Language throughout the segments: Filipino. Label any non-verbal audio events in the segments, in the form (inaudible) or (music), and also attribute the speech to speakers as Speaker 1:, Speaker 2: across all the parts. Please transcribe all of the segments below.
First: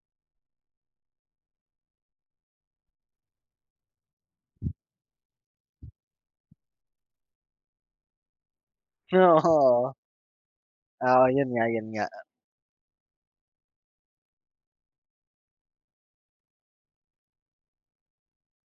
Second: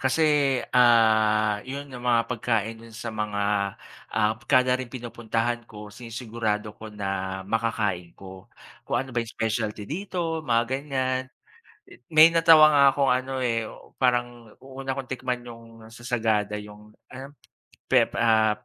Speaker 1: Kase, ah, 'yon 'yung mga pagkain do'n sa mga, ah, kada ring pinupuntahan ko, sinisigurado ko na makakain ko. Kung ano ba 'yung specialty
Speaker 2: Oo.
Speaker 1: dito, mga ganiyan.
Speaker 2: Ah, 'yon nga, 'yon nga.
Speaker 1: May natawa nga akong ano, eh, u parang u una kong tikman 'yung sa Sagada 'yung ano, pep ah,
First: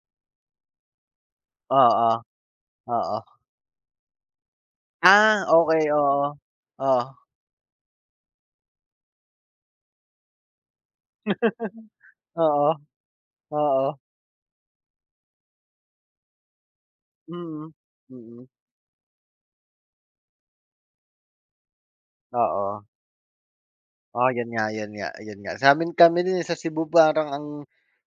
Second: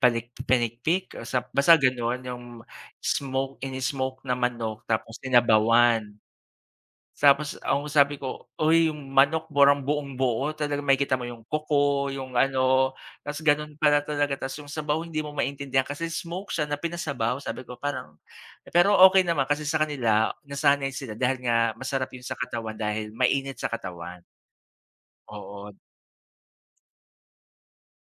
Speaker 1: panik pinikpik o sa basta
Speaker 2: Oo.
Speaker 1: gano'n. 'Yung
Speaker 2: oo.
Speaker 1: smoke, in-smoke na manok tapos
Speaker 2: Ah, okey,
Speaker 1: sinabawan.
Speaker 2: oo. Oh.
Speaker 1: Tapos ang sabi ko, "Uy, 'yung manok parang buong-buo." Talagang makikita mo 'yung kuko,
Speaker 2: (laughs)
Speaker 1: 'yung
Speaker 2: Oo.
Speaker 1: ano, tapos gano'n
Speaker 2: Oo.
Speaker 1: pala talaga. Tas 'yung sabaw, hindi mo maintindihan kasi smoke siya na pinasabaw. Sabi
Speaker 2: Mm,
Speaker 1: ko, parang
Speaker 2: mm.
Speaker 1: pero okey naman, kasi sa kanila nasanay sila dahil nga masarap 'yun sa katawan,
Speaker 2: Oo.
Speaker 1: dahil mainit sa katawan.
Speaker 2: Ah, 'yon nga, 'yon nga, 'yon nga.
Speaker 1: Oo.
Speaker 2: Sa'min kami din, eh, sa Cebu, parang ang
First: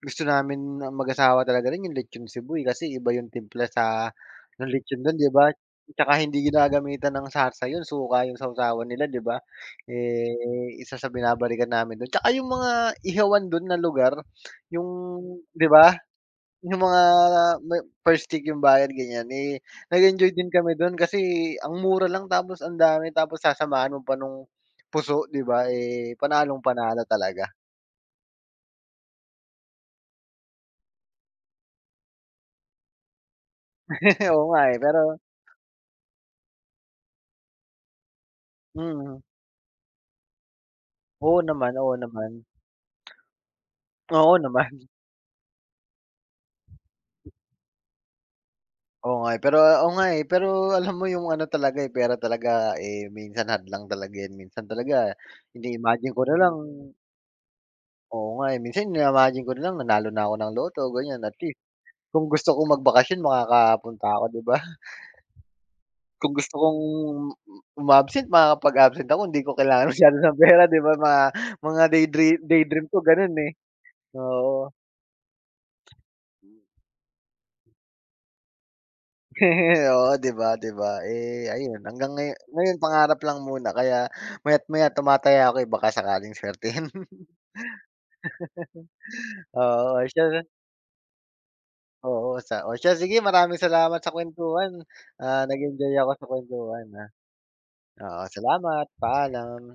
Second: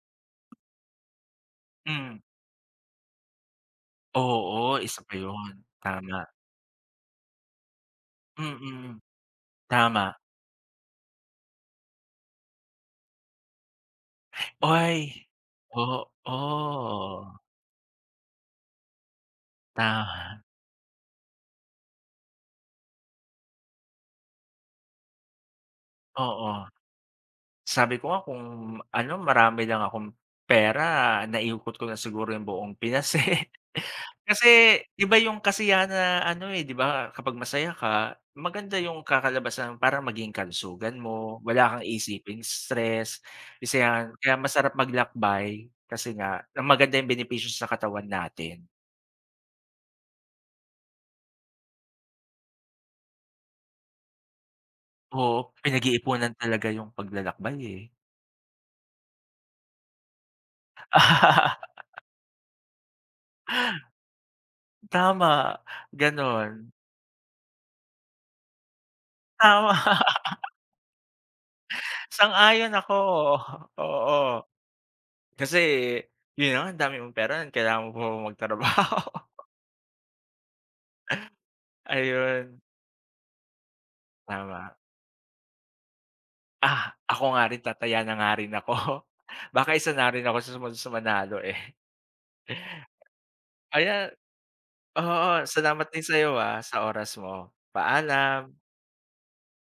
Speaker 2: gusto namin na mag-asawa talaga rin 'yung
Speaker 1: Mm.
Speaker 2: lechon Cebu, eh. Kasi iba yung timpla sa ng
Speaker 1: Oo.
Speaker 2: lechon,
Speaker 1: Isa pa
Speaker 2: do'n, 'di ba?
Speaker 1: 'yon.
Speaker 2: Tsaka
Speaker 1: Tama.
Speaker 2: hindi ginagamitan ng sarsa 'yon, suka 'yung sawsawan
Speaker 1: Mm,
Speaker 2: nila, 'di ba?
Speaker 1: tama.
Speaker 2: Eh, isa sa binabalikan namin do'n tsaka 'yung mga ihawan do'n na lugar, 'yung
Speaker 1: Ay,
Speaker 2: 'di ba? Yung mga
Speaker 1: oo.
Speaker 2: may per stick 'yung bayad, ganiyan. Eh, nag-enjoy
Speaker 1: Tama.
Speaker 2: din kami do'n kasi ang mura lang, tapos ang dami. Tapos sasamahan mo pa no'ng puso, 'di ba? Eh,
Speaker 1: Oo.
Speaker 2: panalong-panalo talaga.
Speaker 1: Sabi ko nga kung ano, marami lang akong pera, naikot ko na siguro 'yung buong Pinas, eh. (laughs)
Speaker 2: (laughs) Oo nga, eh.
Speaker 1: Kasi iba
Speaker 2: Pero
Speaker 1: 'yung kasiyahan na ano, eh, 'di ba, kapag masaya ka, maganda 'yung
Speaker 2: Mm.
Speaker 1: kakalabasan, parang maging kalusugan mo,
Speaker 2: Oo naman.
Speaker 1: wala kang
Speaker 2: Oo
Speaker 1: iisiping
Speaker 2: naman.
Speaker 1: stress, isa 'yan. Kaya
Speaker 2: Oo
Speaker 1: masarap
Speaker 2: naman.
Speaker 1: maglakbay kasi nga, na maganda 'yung benepisyo sa katawan natin.
Speaker 2: Oo nga, eh. Pero oo nga, eh. Pero alam mo 'yung ano talaga, eh, pera talaga, eh, minsan hadlang talaga 'yan. Minsan talaga
Speaker 1: Oo,
Speaker 2: ini-imagine ko
Speaker 1: pinag-iipunan
Speaker 2: na lang
Speaker 1: talaga 'yung paglalakbay, eh.
Speaker 2: Oo nga, eh. Minsan, ini-imagine ko na lang, nanalo na ako ng Lotto, ganiyan. At least,
Speaker 1: (laughs)
Speaker 2: kung gusto kong magbakasyon, makakapunta ako, 'di ba?
Speaker 1: Tama,
Speaker 2: Kung gusto
Speaker 1: gano'n.
Speaker 2: kong umabsent, makakapag-absent ako. Hindi ko
Speaker 1: Tama.
Speaker 2: kailangan masyado ng
Speaker 1: (laughs)
Speaker 2: pera, 'di ba? Mga mga day dream day
Speaker 1: Sang-ayon
Speaker 2: dream
Speaker 1: ako.
Speaker 2: ko gano'n, eh,
Speaker 1: Oo.
Speaker 2: oo.
Speaker 1: Kasi 'yon na nga, ang dami mong pera, kailangan mo pa bang magtrabaho?
Speaker 2: (laughs) Oo, 'di ba 'di ba? Eh, ayun, hanggang ngayo
Speaker 1: Ayun.
Speaker 2: ngayon pangarap lang muna. Kaya maya't
Speaker 1: Tama.
Speaker 2: maya, tumataya ako, eh, baka sakaling suwertehin.
Speaker 1: Ah,
Speaker 2: (laughs)
Speaker 1: ako nga rin, tataya na nga rin ako. Baka isa
Speaker 2: Oo,
Speaker 1: na
Speaker 2: siya
Speaker 1: rin ako
Speaker 2: rin.
Speaker 1: sa sumunod sa manalo, eh.
Speaker 2: Oo, sa o siya, sige. Maraming salamat sa
Speaker 1: Ayan
Speaker 2: kuwentuhan.
Speaker 1: oo,
Speaker 2: Ah,
Speaker 1: salamat
Speaker 2: nag-enjoy
Speaker 1: din
Speaker 2: ako sa
Speaker 1: sa'yo, ah, sa
Speaker 2: kuwentuhan, ah.
Speaker 1: oras mo.
Speaker 2: Oo,
Speaker 1: Paalam.
Speaker 2: salamat. Paalam.